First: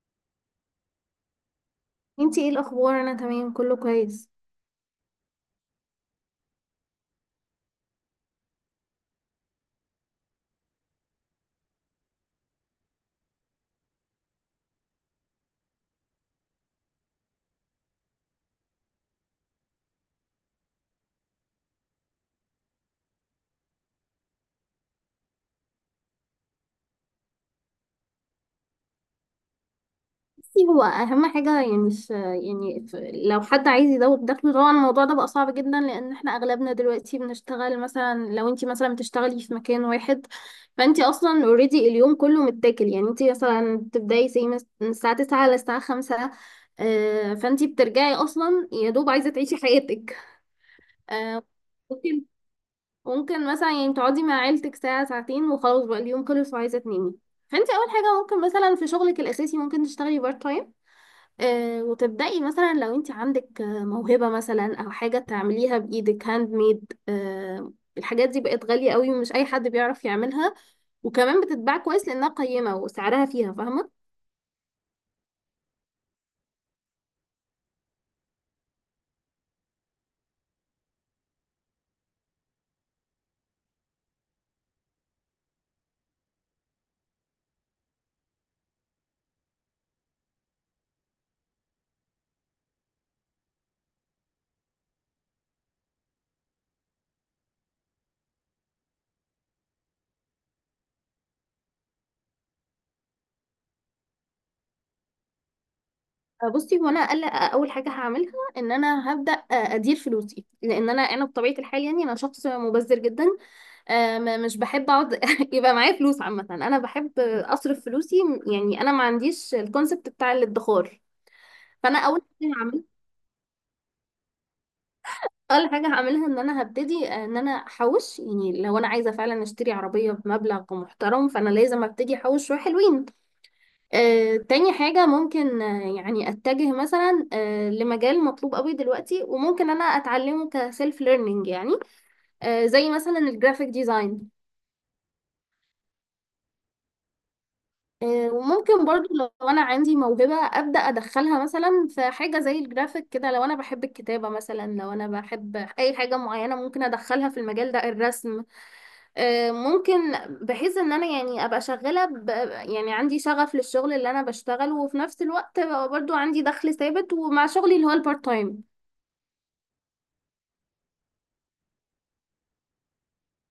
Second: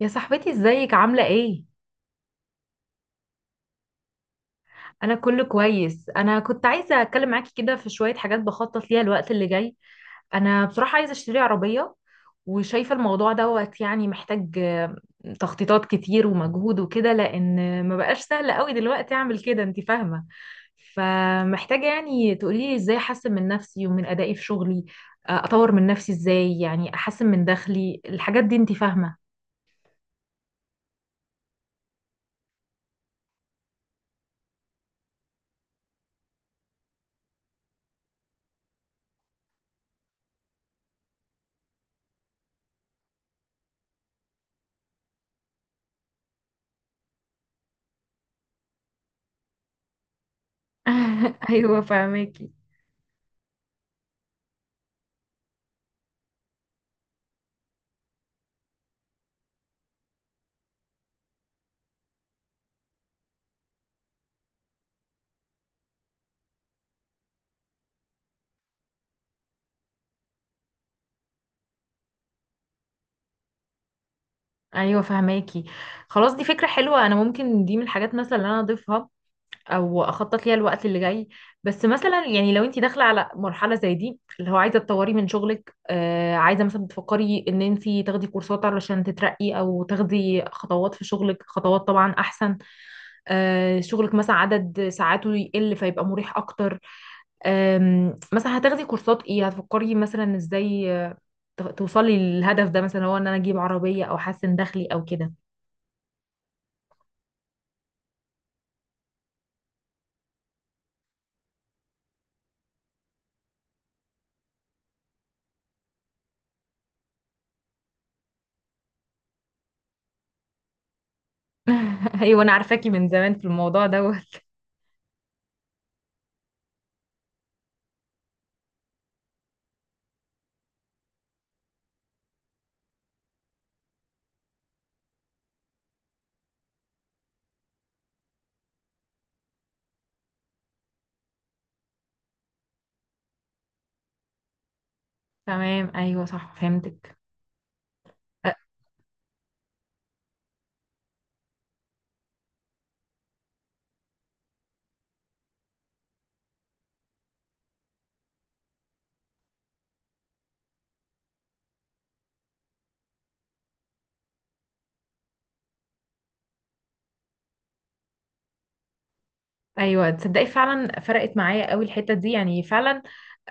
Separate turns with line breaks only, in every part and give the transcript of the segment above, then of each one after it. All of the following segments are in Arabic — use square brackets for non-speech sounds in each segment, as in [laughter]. يا صاحبتي ازيك عاملة ايه؟
انتي ايه الاخبار؟ انا تمام كله كويس.
انا كله كويس. انا كنت عايزة اتكلم معاكي كده في شوية حاجات بخطط ليها الوقت اللي جاي. انا بصراحة عايزة اشتري عربية، وشايفة الموضوع دوت يعني محتاج تخطيطات كتير ومجهود وكده، لان ما بقاش سهل قوي دلوقتي اعمل كده، انت فاهمة؟ فمحتاجة يعني تقوليلي ازاي احسن من نفسي ومن ادائي في شغلي، اطور من نفسي ازاي، يعني احسن من دخلي الحاجات دي، انت فاهمة؟
بصي، هو اهم حاجه يعني مش يعني لو حد عايز يزود دخله طبعا الموضوع ده بقى صعب جدا لان احنا اغلبنا دلوقتي بنشتغل، مثلا لو انتي مثلا بتشتغلي في مكان واحد فانتي اصلا اوريدي اليوم كله متاكل. يعني انتي مثلا بتبداي زي من الساعه 9 للساعه 5. فانتي بترجعي اصلا يا دوب عايزه تعيشي حياتك.
[laughs]
آه،
ايوه فاهمك.
ممكن مثلا يعني تقعدي مع عيلتك ساعة ساعتين وخلاص بقى اليوم خلص وعايزة تنامي. فانت اول حاجة ممكن مثلا في شغلك الاساسي ممكن تشتغلي بارت تايم. آه، وتبدأي مثلا لو انت عندك موهبة مثلا او حاجة تعمليها بايدك هاند ميد. آه، الحاجات دي بقت غالية قوي ومش اي حد بيعرف يعملها، وكمان بتتباع كويس لانها قيمة وسعرها فيها، فاهمة؟
ايوه فهماكي. خلاص، دي فكره حلوه، انا ممكن دي من الحاجات مثلا اللي انا اضيفها او اخطط ليها الوقت اللي جاي. بس مثلا يعني لو انت داخله على مرحله زي دي، اللي هو عايزه تطوري من شغلك، عايزه مثلا بتفكري ان انت تاخدي كورسات علشان تترقي، او تاخدي خطوات في شغلك، خطوات طبعا احسن. شغلك مثلا عدد ساعاته يقل، فيبقى مريح اكتر. مثلا هتاخدي كورسات ايه، هتفكري مثلا ازاي توصلي للهدف ده، مثلا هو ان انا اجيب عربيه او احسن دخلي او كده.
بصي، هو انا اقل اول حاجه هعملها ان انا هبدا ادير فلوسي، لان انا بطبيعه الحال يعني انا شخص مبذر جدا. مش بحب اقعد [laughs] يبقى معايا فلوس، عامه انا بحب اصرف فلوسي. يعني انا ما عنديش الكونسبت بتاع الادخار. فانا اول
[laughs] ايوه انا
حاجه هعملها،
عارفاكي من زمان في الموضوع دوت.
اول حاجه هعملها ان انا هبتدي ان انا احوش. يعني لو انا عايزه فعلا اشتري عربيه بمبلغ محترم فانا لازم ابتدي احوش شويه حلوين. تاني حاجة ممكن، يعني أتجه مثلا لمجال مطلوب قوي دلوقتي وممكن أنا أتعلمه كسيلف ليرنينج، يعني. زي مثلا الجرافيك ديزاين.
تمام، ايوه، صح، فهمتك. أ-
وممكن برضو لو أنا عندي موهبة أبدأ أدخلها مثلا في حاجة زي الجرافيك كده، لو أنا بحب الكتابة مثلا، لو أنا بحب أي حاجة معينة ممكن أدخلها في المجال ده، الرسم. ممكن بحيث ان انا يعني ابقى شغاله يعني عندي شغف للشغل اللي انا بشتغله، وفي نفس الوقت أبقى برضو عندي دخل ثابت ومع شغلي اللي هو البارت تايم.
ايوه تصدقي فعلا فرقت معايا قوي الحته دي، يعني فعلا.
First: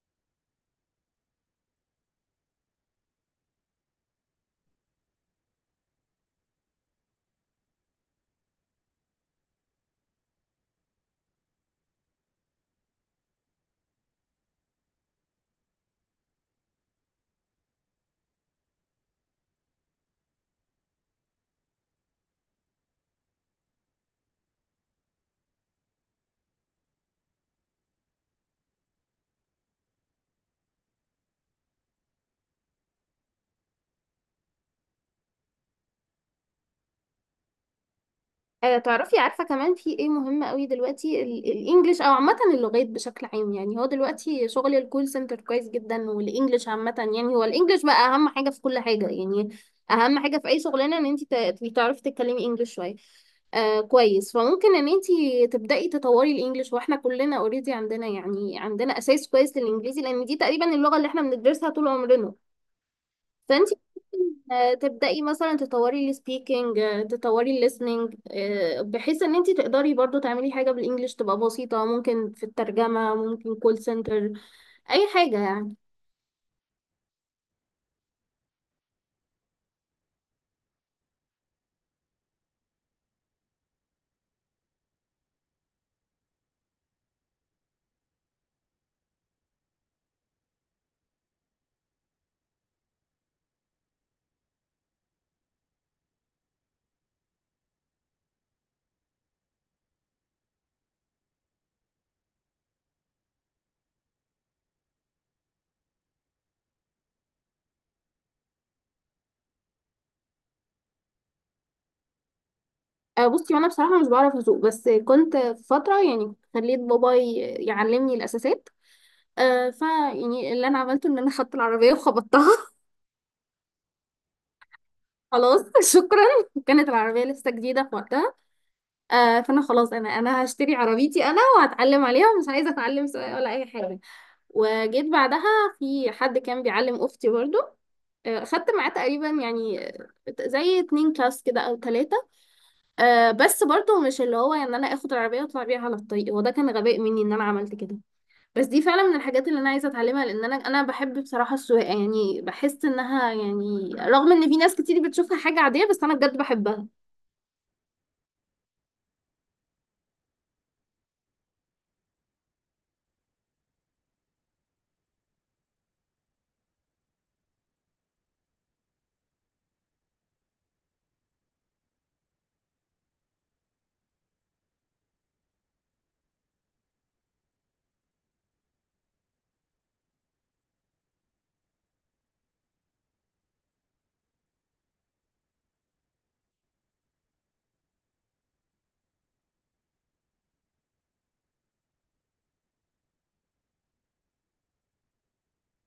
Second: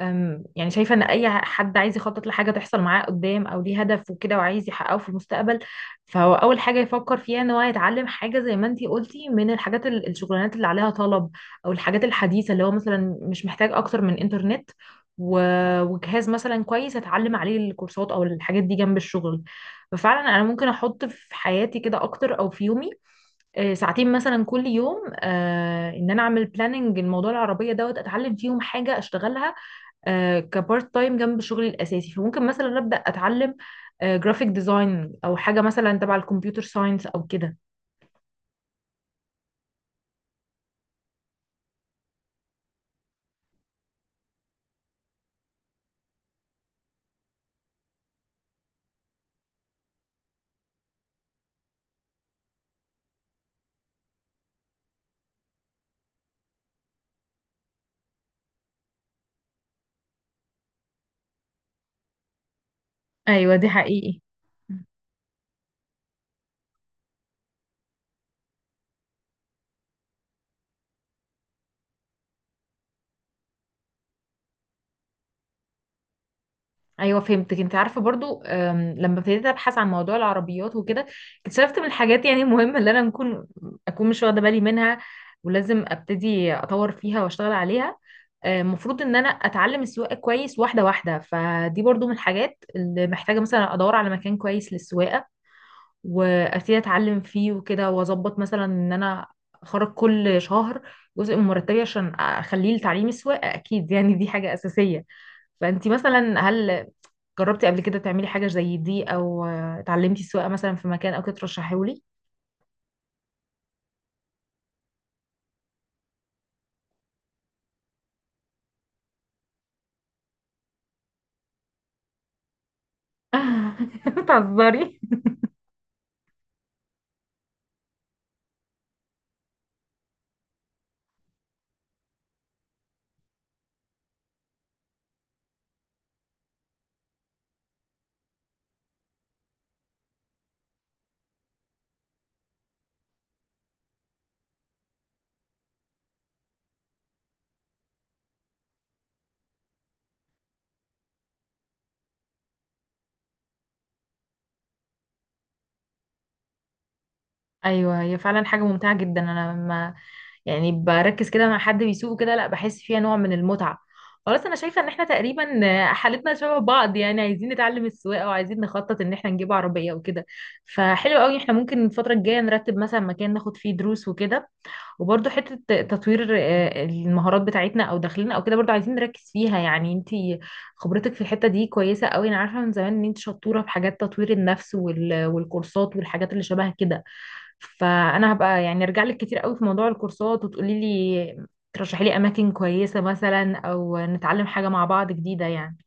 يعني شايفة ان اي حد عايز يخطط لحاجة تحصل معاه قدام، او ليه هدف وكده وعايز يحققه في المستقبل، فهو اول حاجة يفكر فيها ان هو يتعلم حاجة زي ما انتي قلتي من الحاجات الشغلانات اللي عليها طلب، او الحاجات الحديثة اللي هو مثلا مش محتاج اكتر من انترنت و- وجهاز مثلا كويس اتعلم عليه الكورسات او الحاجات دي جنب الشغل. ففعلا انا ممكن احط في حياتي كده اكتر، او في يومي ساعتين مثلا كل يوم، ان انا اعمل بلاننج الموضوع العربية دوت، اتعلم فيهم حاجة اشتغلها كبارت تايم جنب شغلي الاساسي. فممكن مثلا ابدا اتعلم جرافيك ديزاين، او حاجه مثلا تبع الكمبيوتر ساينس او كده.
تعرفي، عارفة كمان في ايه مهم قوي دلوقتي؟ الانجليش او عامة اللغات بشكل عام. يعني هو دلوقتي شغل الكول سنتر كويس جدا، والانجليش عامة، يعني هو الانجليش بقى اهم حاجة في كل حاجة. يعني اهم حاجة في اي شغلانة ان انت تبقي تعرفي تتكلمي انجليش شوية. آه كويس، فممكن ان انت تبدأي تطوري الانجليش. واحنا كلنا اوريدي عندنا، يعني عندنا اساس كويس للانجليزي لان دي تقريبا اللغة اللي احنا بندرسها طول عمرنا.
ايوه دي
فانت
حقيقي.
تبدأي مثلا تطوري السبيكينج، تطوري الليسننج، بحيث ان انت تقدري برضو تعملي حاجة بالانجلش تبقى بسيطة، ممكن في الترجمة، ممكن كول سنتر، اي حاجة يعني.
ايوه فهمتك. انت عارفه برضو، لما ابتديت ابحث عن موضوع العربيات وكده، اكتشفت من الحاجات يعني المهمه اللي انا اكون مش واخده بالي منها، ولازم ابتدي اطور فيها واشتغل عليها. المفروض ان انا اتعلم السواقه كويس واحده واحده، فدي برضو من الحاجات اللي محتاجه مثلا ادور على مكان كويس للسواقه، وابتدي اتعلم فيه وكده، واظبط مثلا ان انا اخرج كل شهر جزء من مرتبي عشان اخليه لتعليم السواقه، اكيد يعني دي حاجه اساسيه. فانتي مثلا هل جربتي قبل كده تعملي حاجه زي دي، او اتعلمتي السواقه مثلا في مكان او كده ترشحيهولي؟
بصي، انا بصراحة مش بعرف اسوق، بس كنت في فترة يعني خليت بابا يعلمني الاساسات. آه، ف يعني اللي انا عملته ان انا خدت العربية وخبطتها [laughs]
[laughs] بتهزري؟
خلاص، شكرا. كانت العربية لسه جديدة في وقتها. فانا خلاص، انا هشتري عربيتي انا وهتعلم عليها، ومش عايزة اتعلم سواقة ولا اي حاجة. وجيت بعدها في حد كان بيعلم اختي برضو. خدت معاه تقريبا يعني، زي اتنين كلاس كده او تلاتة. بس برضو مش اللي هو ان انا اخد العربية واطلع بيها على الطريق، وده كان غباء مني ان انا عملت كده. بس دي فعلا من الحاجات اللي انا عايزة اتعلمها، لان انا بحب بصراحة السواقة. يعني بحس انها يعني، رغم ان في ناس كتير بتشوفها حاجة عادية، بس انا بجد بحبها.
ايوه هي فعلا حاجه ممتعه جدا. انا لما يعني بركز كده مع حد بيسوقه كده، لا بحس فيها نوع من المتعة. خلاص، انا شايفة ان احنا تقريبا حالتنا شبه بعض، يعني عايزين نتعلم السواقة، وعايزين نخطط ان احنا نجيب عربية وكده. فحلو قوي، احنا ممكن الفترة الجاية نرتب مثلا مكان ناخد فيه دروس وكده، وبرضه حتة تطوير المهارات بتاعتنا او داخلنا او كده برضه عايزين نركز فيها. يعني انتي خبرتك في الحتة دي كويسة قوي، انا عارفة من زمان ان انت شطورة في حاجات تطوير النفس وال- والكورسات والحاجات اللي شبه كده. فانا هبقى يعني ارجع لك كتير قوي في موضوع الكورسات، وتقولي لي، ترشحي لي اماكن كويسة مثلا، او نتعلم حاجة مع بعض جديدة يعني.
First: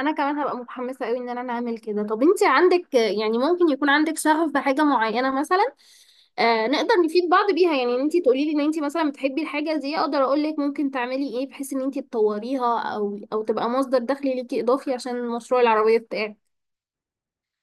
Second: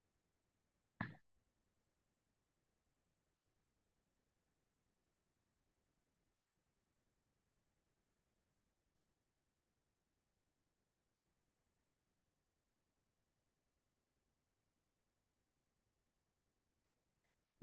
انا كمان هبقى متحمسه قوي ان انا اعمل كده. طب انت عندك، يعني ممكن يكون عندك شغف بحاجه معينه مثلا. آه، نقدر نفيد بعض بيها. يعني انت تقولي لي ان انت مثلا بتحبي الحاجه دي، اقدر اقول لك ممكن تعملي ايه بحيث ان انت تطوريها او تبقى مصدر دخل ليكي اضافي عشان مشروع العربيه بتاعك.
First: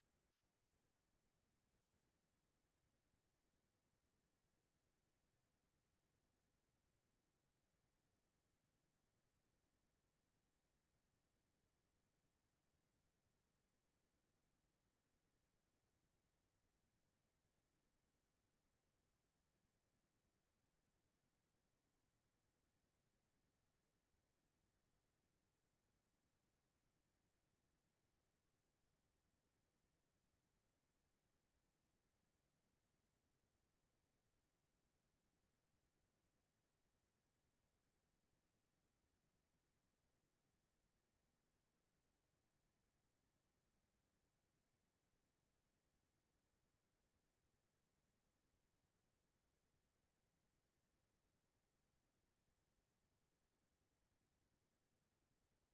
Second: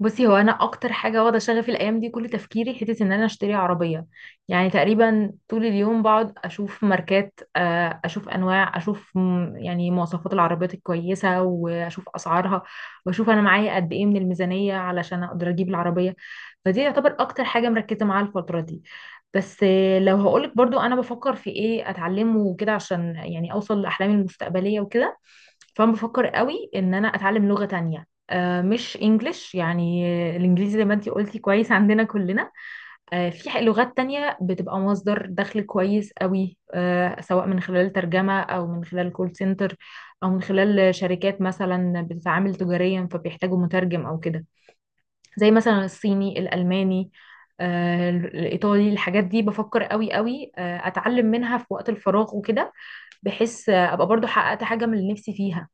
بصي، هو انا اكتر حاجه واخده شغفي الايام دي كل تفكيري، حته ان انا اشتري عربيه. يعني تقريبا طول اليوم بقعد اشوف ماركات، اشوف انواع، اشوف يعني مواصفات العربيات الكويسه، واشوف اسعارها، واشوف انا معايا قد ايه من الميزانيه علشان اقدر اجيب العربيه. فدي يعتبر اكتر حاجه مركزه معاها الفتره دي. بس لو هقولك برضو انا بفكر في ايه اتعلمه وكده عشان يعني اوصل لاحلامي المستقبليه وكده، فانا بفكر قوي ان انا اتعلم لغه تانية، مش انجليش يعني. الانجليزي زي ما انتي قلتي كويس عندنا كلنا. في لغات تانية بتبقى مصدر دخل كويس قوي، سواء من خلال ترجمة او من خلال كول سنتر، او من خلال شركات مثلا بتتعامل تجاريا فبيحتاجوا مترجم او كده. زي مثلا الصيني، الالماني، الايطالي، الحاجات دي بفكر قوي قوي اتعلم منها في وقت الفراغ وكده، بحيث ابقى برضو حققت حاجة من اللي نفسي فيها.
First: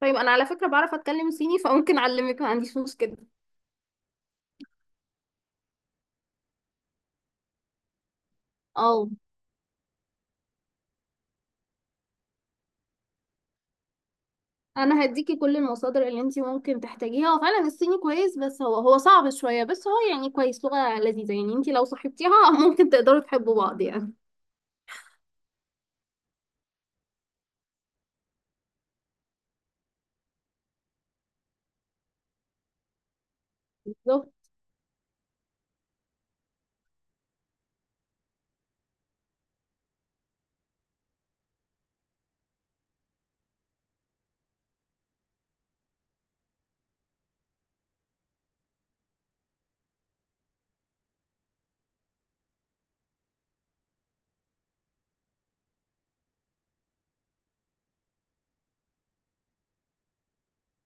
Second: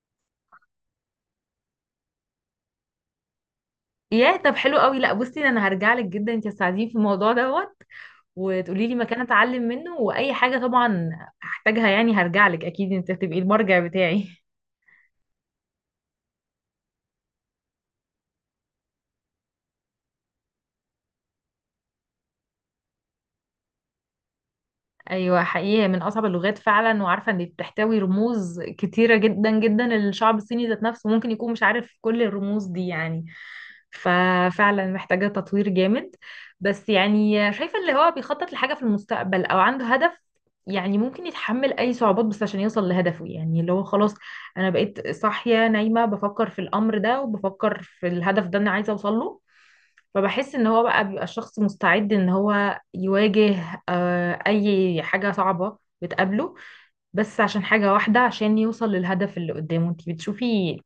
طيب انا على فكره بعرف اتكلم صيني، فممكن اعلمك، ما عنديش مشكله.
ياه طب حلو قوي. لا بصي، انا هرجع لك جدا انت تساعديني في الموضوع دوت، وتقولي لي
اه،
مكان اتعلم منه، واي حاجه طبعا هحتاجها يعني هرجع لك اكيد. انت هتبقي المرجع بتاعي. [laughs]
انا هديكي كل المصادر اللي انتي ممكن تحتاجيها. هو فعلا الصيني كويس، بس هو صعب شويه، بس هو يعني كويس، لغه لذيذه. يعني انتي لو صاحبتيها [laughs] ممكن تقدروا تحبوا بعض يعني.
ايوه حقيقي، هي من اصعب اللغات فعلا، وعارفه ان بتحتوي رموز كتيره جدا جدا. الشعب الصيني ذات نفسه ممكن يكون مش عارف كل الرموز دي يعني.
بالظبط.
ففعلا محتاجة تطوير جامد. بس يعني شايفة اللي هو بيخطط لحاجة في المستقبل أو عنده هدف، يعني ممكن يتحمل أي صعوبات بس عشان يوصل لهدفه. يعني اللي هو خلاص، أنا بقيت صاحية نايمة بفكر في الأمر ده، وبفكر في الهدف ده أنا عايزة أوصل له. فبحس إن هو بقى بيبقى الشخص مستعد إن هو يواجه أي حاجة صعبة بتقابله، بس عشان حاجة واحدة، عشان يوصل للهدف اللي قدامه. انتي بتشوفي،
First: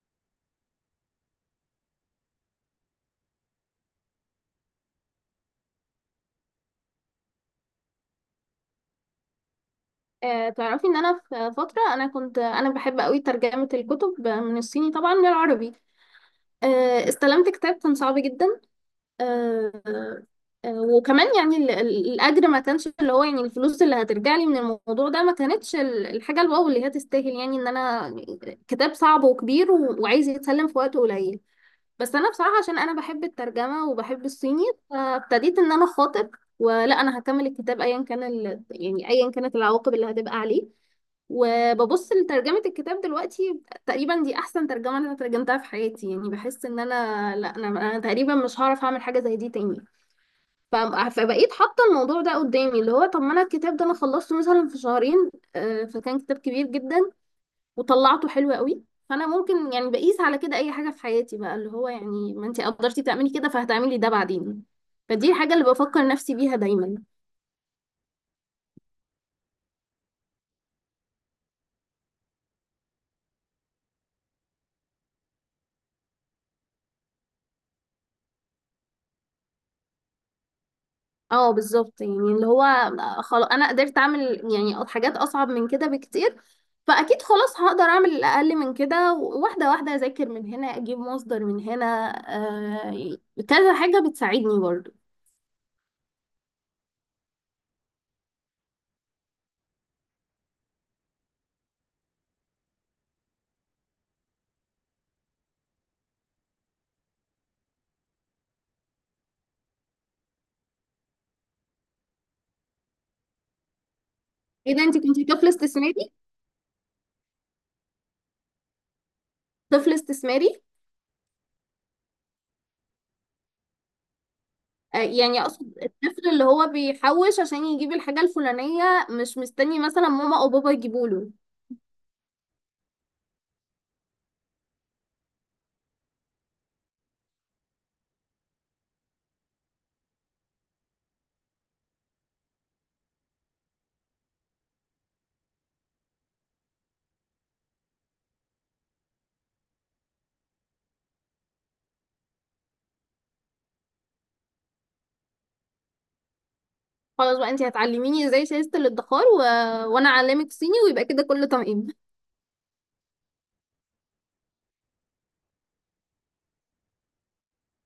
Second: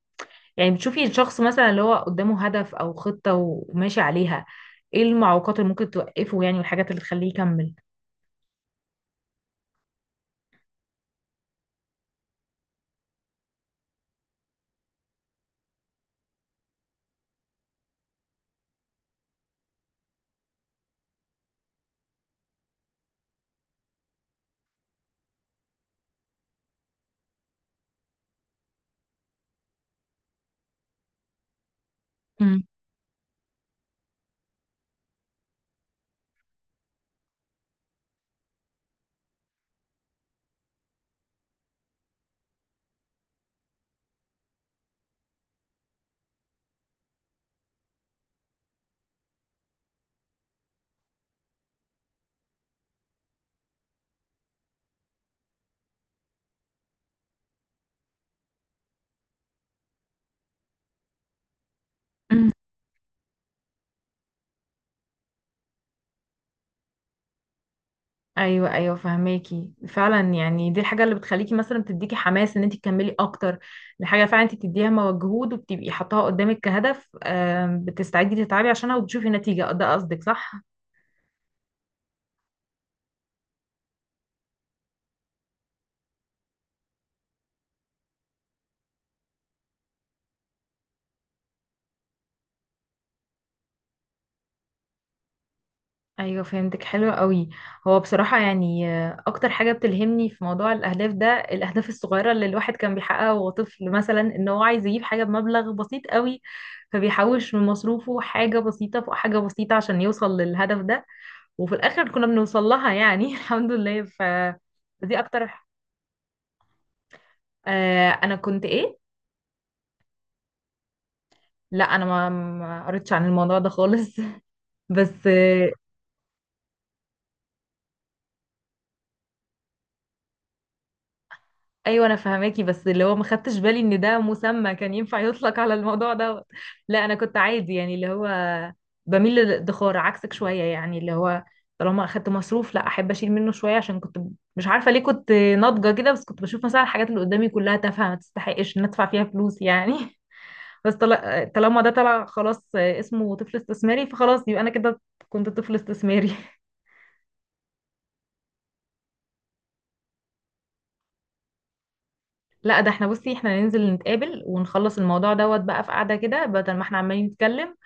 يعني بتشوفي الشخص مثلا اللي هو قدامه هدف او خطة وماشي عليها، ايه المعوقات اللي ممكن توقفه يعني، والحاجات اللي تخليه يكمل؟
آه، تعرفي ان انا في فتره انا كنت انا بحب قوي ترجمه الكتب من الصيني طبعا للعربي. آه، استلمت كتاب كان صعب جدا. آه، وكمان يعني الاجر ما كانش اللي هو، يعني الفلوس اللي هترجع لي من الموضوع ده ما كانتش الحاجه الواو اللي هي تستاهل، يعني ان انا كتاب صعب وكبير وعايز يتسلم في وقت قليل. بس انا بصراحه
مم.
عشان انا بحب الترجمه وبحب الصيني، فابتديت ان انا اخاطب، ولا انا هكمل الكتاب ايا كان يعني ايا كانت العواقب اللي هتبقى عليه. وببص لترجمه الكتاب دلوقتي، تقريبا دي احسن ترجمه انا ترجمتها في حياتي. يعني بحس ان انا لا انا, أنا تقريبا مش هعرف اعمل حاجه زي دي تاني. ف- فبقيت حاطه الموضوع ده قدامي اللي هو، طب ما انا الكتاب ده انا خلصته مثلا في شهرين. فكان كتاب كبير جدا وطلعته حلو قوي. فانا ممكن يعني بقيس على كده اي حاجه في حياتي بقى، اللي هو يعني ما
مم.
انت قدرتي تعملي كده فهتعملي ده بعدين. فدي الحاجه اللي بفكر نفسي بيها دايما.
ايوه ايوه فهماكي فعلا. يعني دي الحاجه اللي بتخليكي مثلا، بتديكي حماس ان انت تكملي اكتر. الحاجه فعلا انت بتديها مجهود وبتبقي حاطاها قدامك كهدف، بتستعدي تتعبي عشانها، وبتشوفي نتيجه، ده قصدك صح؟
اه بالظبط، يعني اللي هو خلاص انا قدرت اعمل يعني حاجات اصعب من كده بكتير، فاكيد خلاص هقدر اعمل الاقل من كده. واحده واحده اذاكر من هنا اجيب مصدر من هنا، آه، كذا حاجه بتساعدني برضو.
ايوه فهمتك، حلو قوي. هو بصراحه يعني اكتر حاجه بتلهمني في موضوع الاهداف ده، الاهداف الصغيره اللي الواحد كان بيحققها وهو طفل، مثلا ان هو عايز يجيب حاجه بمبلغ بسيط قوي، فبيحوش من مصروفه حاجه بسيطه فوق حاجه بسيطه عشان يوصل للهدف ده، وفي الاخر كنا بنوصل لها يعني. [laughs] الحمد لله، ف
ايه ده، انت
دي
كنتي طفل
اكتر.
استثماري؟
آه، انا كنت ايه؟
طفل استثماري.
لا انا ما قريتش عن الموضوع ده خالص. [laughs] بس
يعني اقصد الطفل اللي هو بيحوش عشان يجيب الحاجة الفلانية مش مستني مثلا ماما او بابا يجيبوا له.
ايوه انا فهماكي، بس اللي هو ما خدتش بالي ان ده مسمى كان ينفع يطلق على الموضوع دوت. لا انا كنت عادي، يعني اللي هو بميل للادخار عكسك شويه، يعني اللي هو طالما اخدت مصروف، لا احب اشيل منه شويه. عشان كنت مش عارفه ليه كنت ناضجه كده، بس كنت بشوف مثلا الحاجات اللي قدامي كلها تافهه، ما تستحقش ان ادفع فيها فلوس يعني. [laughs] بس طالما ده طلع خلاص اسمه طفل استثماري، فخلاص يبقى انا كده كنت طفل استثماري. [laughs]
خلاص بقى، انتي هتعلميني ازاي شايزة الادخار وانا اعلمك صيني ويبقى كده كله تمام.
لا ده احنا، بصي احنا ننزل نتقابل ونخلص الموضوع دوت بقى في قعده كده، بدل ما احنا عمالين نتكلم،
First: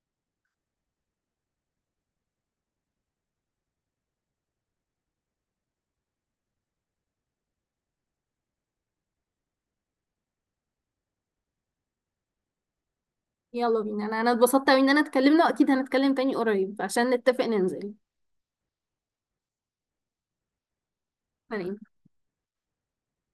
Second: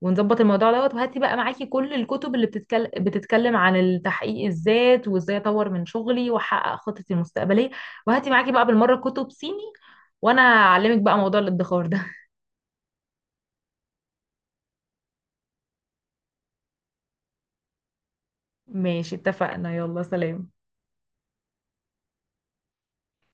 ونظبط الموضوع دوت. وهاتي بقى معاكي كل الكتب اللي بتتكلم عن التحقيق الذات، وازاي اطور من شغلي واحقق خطتي المستقبليه. وهاتي معاكي بقى بالمره كتب صيني، وانا هعلمك بقى موضوع الادخار ده. [laughs]
[laughs] يلا بينا، انا اتبسطت اوي ان انا اتكلمنا، واكيد هنتكلم تاني قريب عشان نتفق ننزل.
ماشي، اتفقنا، يلا سلام.
تمام.